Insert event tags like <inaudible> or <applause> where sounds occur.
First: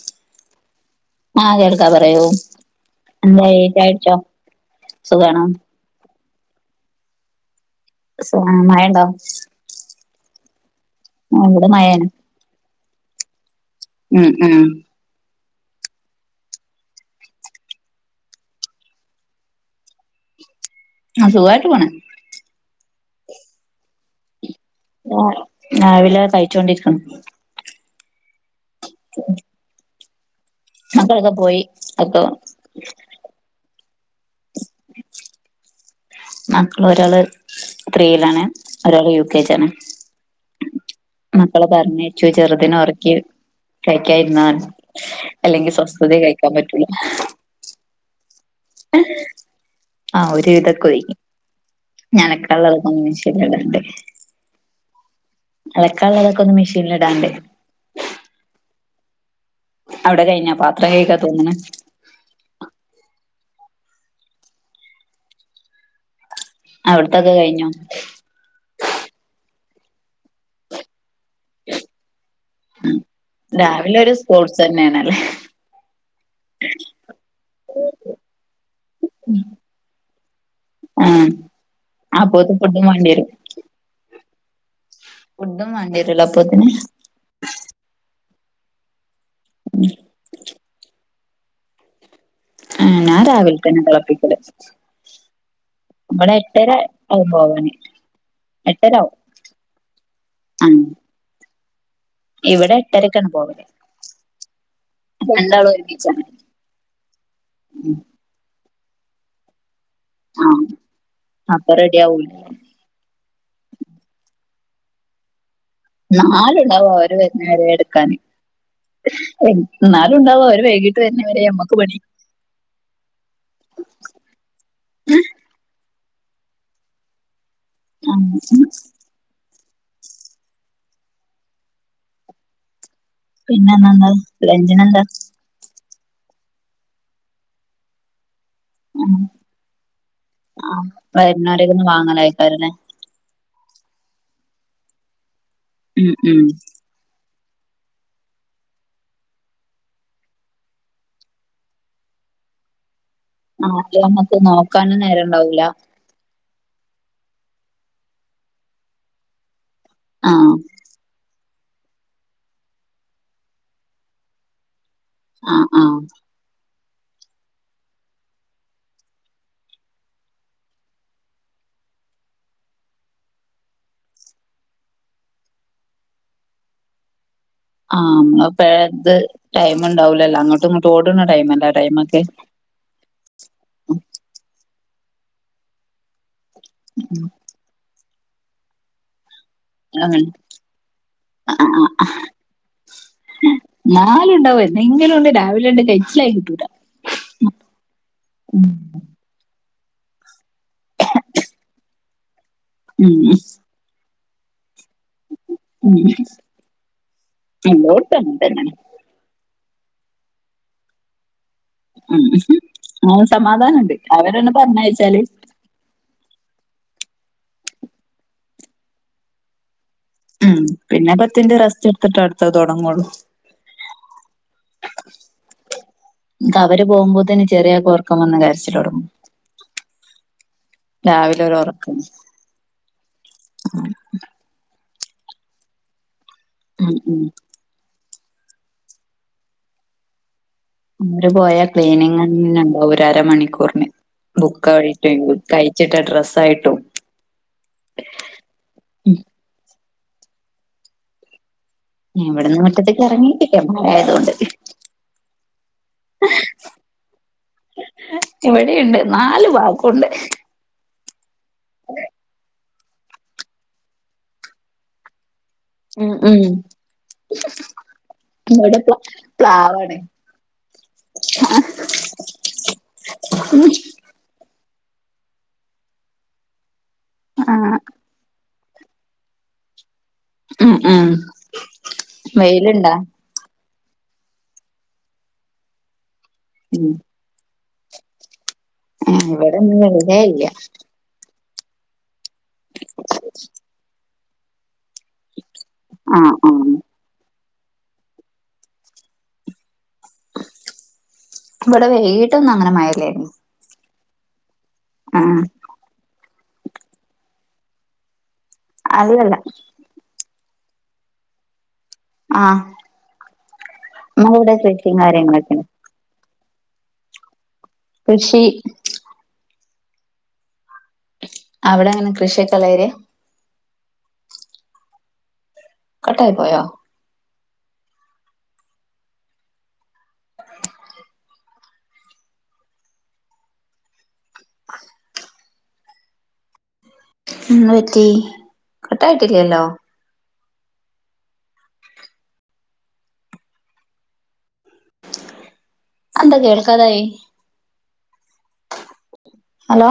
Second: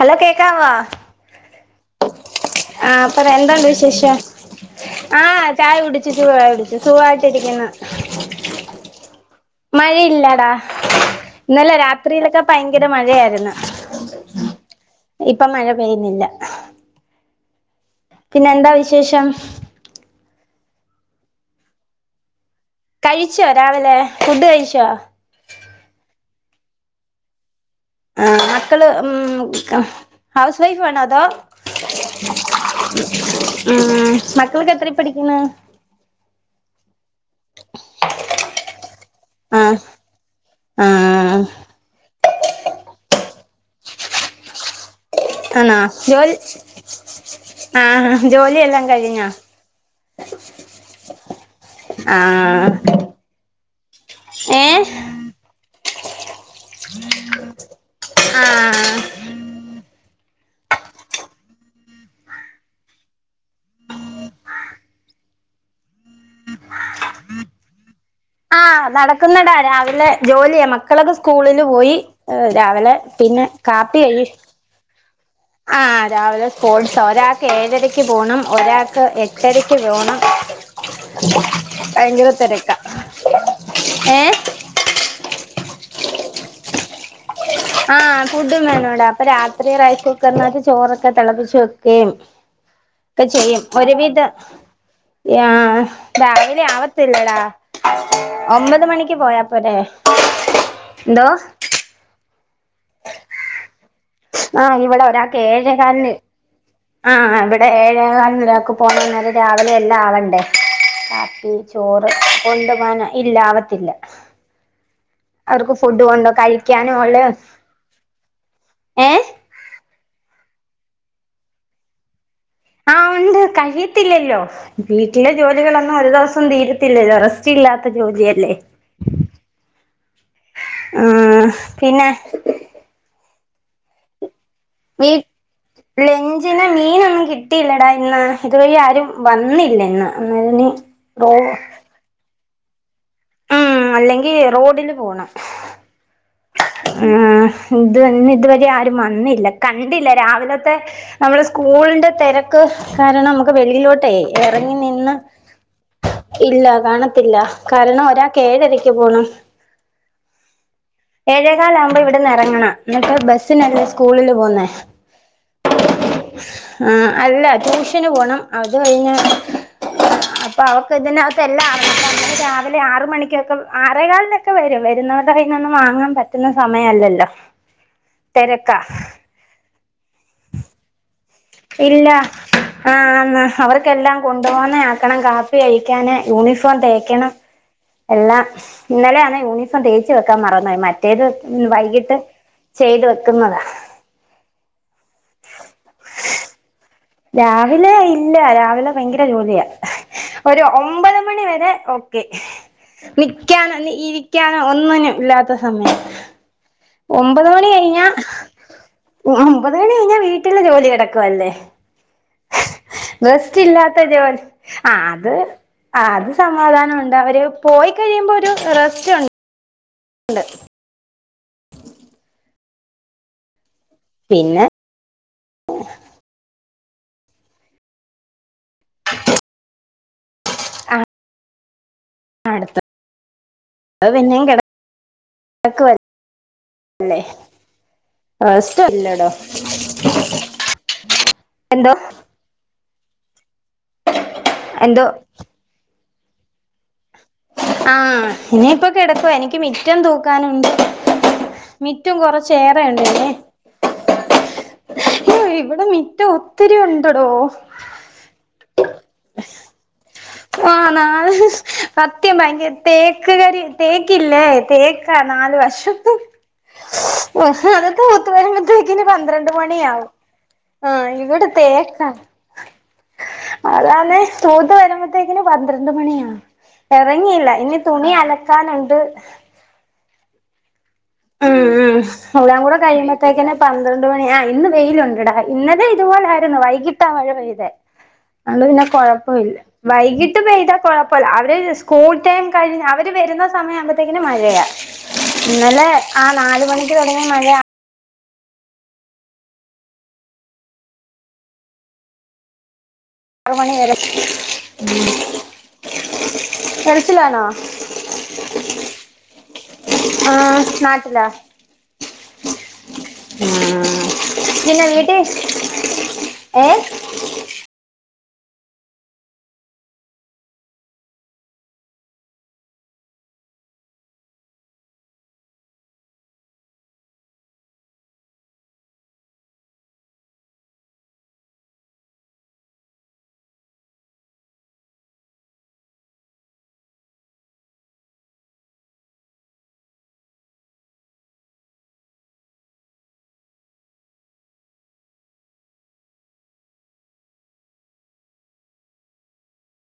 Hello കേക്കാവ ആഹ് കേൾക്കാ പറയൂ ആപ്പ എന്തായി <unintelligible> ചായുടിച്ചോ വിശേഷം ആ സുഖാണോ ചായ കുടി ച്ചു ചായുടിച്ചു സുഖായിട്ടിരിക്കുന്നു. സുഖ മയണ്ടോ? മഴയില്ലാടാ ഇന്നലെ മഴേണ് രാത്രിയിലൊക്കെ പയ ഭയങ്കര മഴയായിരുന്ന് ഉം ഉം ഇപ്പൊ മഴ പെയ്യുന്നില്ല പിന്നെ എന്താ വിശേഷം. ആഹ് സുഖായിട്ട് പോണ്. കഴിച്ചോ രാവിലെ. ഫുഡ് കഴിച്ചോ ആഹ് രാവിലെ കഴിച്ചു. കഴിച്ച് കൊണ്ടിരിക്കണ്. ആഹ് മക്കള് ഉം ഹൗസ് വൈഫ് ആണോ അതോ. മക്കളൊക്കെ പോയി അപ്പൊ ഉം മക്കൾക്ക് എത്ര പഠിക്കുന്ന? മക്കളെ ഒരാള് ത്രീയിലാണ് ഒരാള് യു കെ ജാണ്. ആഹ് ആഹ് മക്കളെ പർഞ്ഞ ച്ചു ചെറുത് ന് ഒറക്കി കഴിക്കാര്ന്നാണ് ആണോ? ജോലി ആഹ് ജോലിയെല്ലാം കഴിഞ്ഞോ ആഹ് ഒരു വിധകെ ഒഴിഞ്. ഞ്അലകാൻ ആഹ് ഉള്ളഹ് <unintelligible> മെഷിൻല് ടാൻണ്ട്. ഏഹ് ക്കാള്ളേഹ് ക്കൊന്ന് മെഷീൻല് ഇടാണ്ടേ ആഹ് അവിടെ കഴിഞ്ഞ പാത്ര കഴുകാ തോന്നുന്ന് അവിട്ത്തൊക്കെ കഴിഞ്ഞോ? ആഹ് നടക്കുന്നടാ രാവിലെ ജോലിയ മക്കളക്കെ സ്കൂളില് പോയി. ഏഹ് രാവിലെ പിന്നെ രാവിലെ കാപ്പി ഒരു എഴി സ്പോർട്സ് തന്നെയാണല്ലേ ആഹ് രാവിലെ സ്പോർട്സ ഒരാക്ക് ഏഴരക്ക് പോണം. ഒരാക്ക് എട്ടരക്ക് പോണം. ആഹ് അപ്പോത്ത് ഭയങ്കരത്തെരക്ക ഫുഡും ഏഹ് ഫുഡു വാണ്ട്യരൊല്ലൊ അപ്പോത്തിന് ആഹ് ഫുഡും വേണോടാ പ്പ രാത്രി റൈസ് കുക്കറിനാത് ചോറി ക്കെ തെളപ്പിച്ച് വെക്കേം ആഹ് ഞാൻ ക്കെ രാവിലെ ചെയ്യും. തന്നെ ഒരു വിധ തിളപ്പിക്കല് യാ ഇവിടെ രാവിലെ എട്ടര ആവും ആവത്തില്ലടാ പോവാന് ഒമ്പത് എട്ടര ആവും മണിക്ക് പോയാപ്പോരേ ആഹ് എന്തോ ഇവിടെ എട്ടരക്കാണ് പോവല് ആഹ് ഇവിടെ ഒരാൾക്ക് രണ്ടാളും ഏഴുകാലന് ഒരുമിച്ചാണ് ആഹ് ഇവിടെ ഉം ഏഴുകാലന് ഇതാകും. പോണം നേരം രാവിലെ എളുപ്പം. എല്ലാ ആവണ്ടേ ആഹ് കാപ്പി അപ്പൊ റെഡി ചോറ് ആവൂല കൊണ്ട് പോവൻ ഇല്ലാവത്തില്ല. എന്നാലും ഉണ്ടാവും അവര് ഉള്ള വരുന്നവരെ എടുക്കാനും. ഏഹ് എന്നാലും ഉണ്ടാവും അവര് വൈകീട്ട് വരുന്നവരെ നമുക്ക് പണി. ആഹ് ഉണ്ട് കഴിയത്തില്ലല്ലോ വീട്ടിലെ ജോലികൾ ഒന്നും. ആ ഒരു ദിവസം തീരത്തില്ലല്ലോ റെസ് <inaudible> ല്ലാത്ത ആഹ് ജോലിയല്ലേ ആ പിന്നെ പിന്നെന്ന് <unintelligible> ലഞ്ചിനെന്താ ലെഞ്ചിന് മീനൊന്നും കിട്ടിയില്ലടാ ഇന്ന് ഇത് വരെആരും വന്നില്ല ഇന്ന് അന്നേരെനി റോ വരണെ ആ അല്ലെങ്കിൽ റോഡിൽ പോണം ഉം ഉം ആഹ് ഇത് തന്നെ ഇതുവരെ ആരും വന്നില്ല കണ്ടില്ല രാവിലത്തെ നമ്മള് സ്കൂളിന്റെ തിരക്ക് കാരണം നമുക്ക് ആദ്യം വെള്ളിയിലോട്ടേ നമ്മക്ക് എറങ്ങി നോക്കാനും നിന്ന് നേരം ഉണ്ടാവൂല ഇല്ല കാണത്തില്ല കാരണം ഒരാക്ക് ഏഴരക്ക് പോണം ആ ഏഴേകാലാകുമ്പോ ഇവിടന്ന് എറങ്ങണം എന്നിട്ട് ബസ്സിനല്ലേ സ്കൂളില് പോകുന്നേ ആ ആ അ അല്ല ട്യൂഷന് പോണം അത്കഴിഞ്ഞ് അപ്പൊ അവക്ക് ഇതിനകത്ത് എല്ലാം അറിയാം <inaudible> രാവിലെ ആറ് മണിക്കൊക്കെ ആറേകാലിനൊക്കെവരും വരുന്നവരുടെ കൈയ്യിന്ന് ഒന്നുംവാങ്ങാൻ പറ്റുന്ന സമയല്ലല്ലോ ആ നമ്മള <unintelligible> പഴത് ടൈം ണ്ടാവുല്ലല്ലോ അങ്ങോട്ടു ഇങ്ങട്ട് ഓട് ഇല്ല ആ ആന്ന് ഉം അവർക്കെല്ലാം കൊണ്ടു പോവുന്നെ ആക്ക് ക്കണം കാപ്പികഴിക്കാന് യൂണിഫോ യൂണിഫോം ഉം തേക്കണം എല്ലാ ഇന്നലെ ആന്നേ യൂണിഫോം അങ്ങനെ തേച്ചുവെക്കാൻ മറന്നായി മറ്റേത് ആഹ് ആഹ് ആഹ് വൈകിട്ട് ചെയ്തവെക്കുന്നതാ എങ്കിലും ഉണ്ട് ഡ <unintelligible> കയിച്ചിലായി കിട്ടൂല രാവിലെ ഇല്ല ഉം രാവിലെ ഭയങ്കര ജോലിയാ ഒരു ഒമ്പത് മണി വരെ ഓക്കെ ഉം നിക്കാനൊന്ന് ഇരി ക്ക്യാനോ ഒന്നിനും ഇല്ലാത്ത സമയാ ഉം ഒമ്പത് മണി കഴഞ്ഞാ എല്ലോടത്തും അങ്ങനെ തന്നെയാണ് ഒമ്പത് മണി കഴിഞ്ഞാൽ വീട്ടില് ജോലി കിടക്കുവല്ലേ ഉം ഹ് ആ റെസ്റ്റ് സമാധാനണ്ട് ഇല്ലാത്ത അവരെ ജോലി ന്ന പറഞ്ഞയഴച്ചാല് സാധാനമുണ്ട് അവര് പോയി കഴിയുമ്പോ ഒരു റെസ്റ്റ് ഉണ്ട് ഉം പിന്നെ ത്തിന്റെ റസ്റ്റ് എട്ത്തിട്ട അടുത്ത തൊടങ്ങുള്ളൂ പിന്നെ അവര് പോകുമ്പോത്തിനി ചെറിയോക്ക് ഒറ്ക്കം വന്ന് കരചിലൊ ടങ്ങും ആ രാവിലെ ഒരു ഉറക്കം അടുത്തത് തക്ക്വൽ ഉംഉം ആ സ്റ്റല്ലടോ അവര് പോയാ ക്ലീനിങ െന്നണ്ടാ ഒരരമണിക്കൂർ ബുക്ക വഴിട്ട കഴിച്ചിട്ട ഡ്രസ് ഹയിട്ടും ആഹ് ഇനിയിപ്പൊ ഉം കെടക്ക്വ എനിക്ക് മി റ്റംതൂക്കാനുണ്ട് ഞ ഇവിടന്ന് മുറ്റത്തേക്ക് എറങ്ങി കിട്ടേ ർന്നു മയയ് തോ ണ്ട് അയ്യോ ഇവിടെ മിറ്റം ഒത്തിരി ഉണ്ടടോ ഇവിടെണ്ട് നാല് വാഗോണ്ട് ആണാണ് ഹ് ഹ് സത്യം ഭയങ്കര തേക്ക് കരി തേക്കില്ലേ തേക്കാ നല് ഉം വശത്തും ഉം ഹ് ഹ് അതെക്കെ പൂത്ത് ഇവിടെ പ്ല വരുമ്പോത്തേക്ക്ന് പന്ത്രണ്ട് പ്ലാവാണ് മണിയാാവും ആ ഇവടെ തേക്കാ അതാന്നെ പോത്ത് വരുമ്പോത്തേക്കിന് പന്ത്രണ്ട് മണിയാ എറങ്ങിയില്ല ഇനി ആഹ് തുണി അല ക്കാനുണ്ട് ഉം ഉം ഉം എല്ലാൻ കൂടെ വെയിലുണ്ടാ കഴിയുമ്പോത്തേക്കിന് പന്ത്രണ്ട് മണി ആ ഇന്ന് വെയിയിലുണ്ടടാ ഇന്നലെ ഇതുപോലെ ന്നു ഉം വൈകിട്ടാ മഴ പെയ്തെ അത് പിന്നെ ഏഹ് കൊഴപ്പൊല്ല ഇവിടെന്നും വെയിലേ വൈകിട്ട് ഇല്ല പെയ്താ കൊഴപ്പൊഅ <unintelligible> സ്കൂൾ <unintelligible> അവര് വരുന്ന സമയവുമ്പത്തെ ങ്കര മഴയ. ഇന്നലെ ആ ആഹ് നാല് ആഹ് മണിക്ക് തൊടങ്ങിയ മഴയാ. ഇവടെ വൈട്ടൊന്നും അങ്ങനെ മഴല്ലെൻ. ത്ര മണി വരെ. <inaudible> ആഹ് കരച്ചിലാണാ അല്ലല്ല നാട്ടില. ആഹ് നമ്മളെടെ പിന്നെ വീട്ടിൽ കൃഷികാര്യങ്ങളൊക്കെണ്ട്. ഏ കൃഷി. അവിടെ അങ്ങനെ കൃഷിയൊക്കെള്ളേര്യ കട്ടായി പോയോ? എന്ത് പറ്റി കട്ടായിട്ടില്ലല്ലോ. അഎന്ത കേൾക്കാതായെ ഹലോ?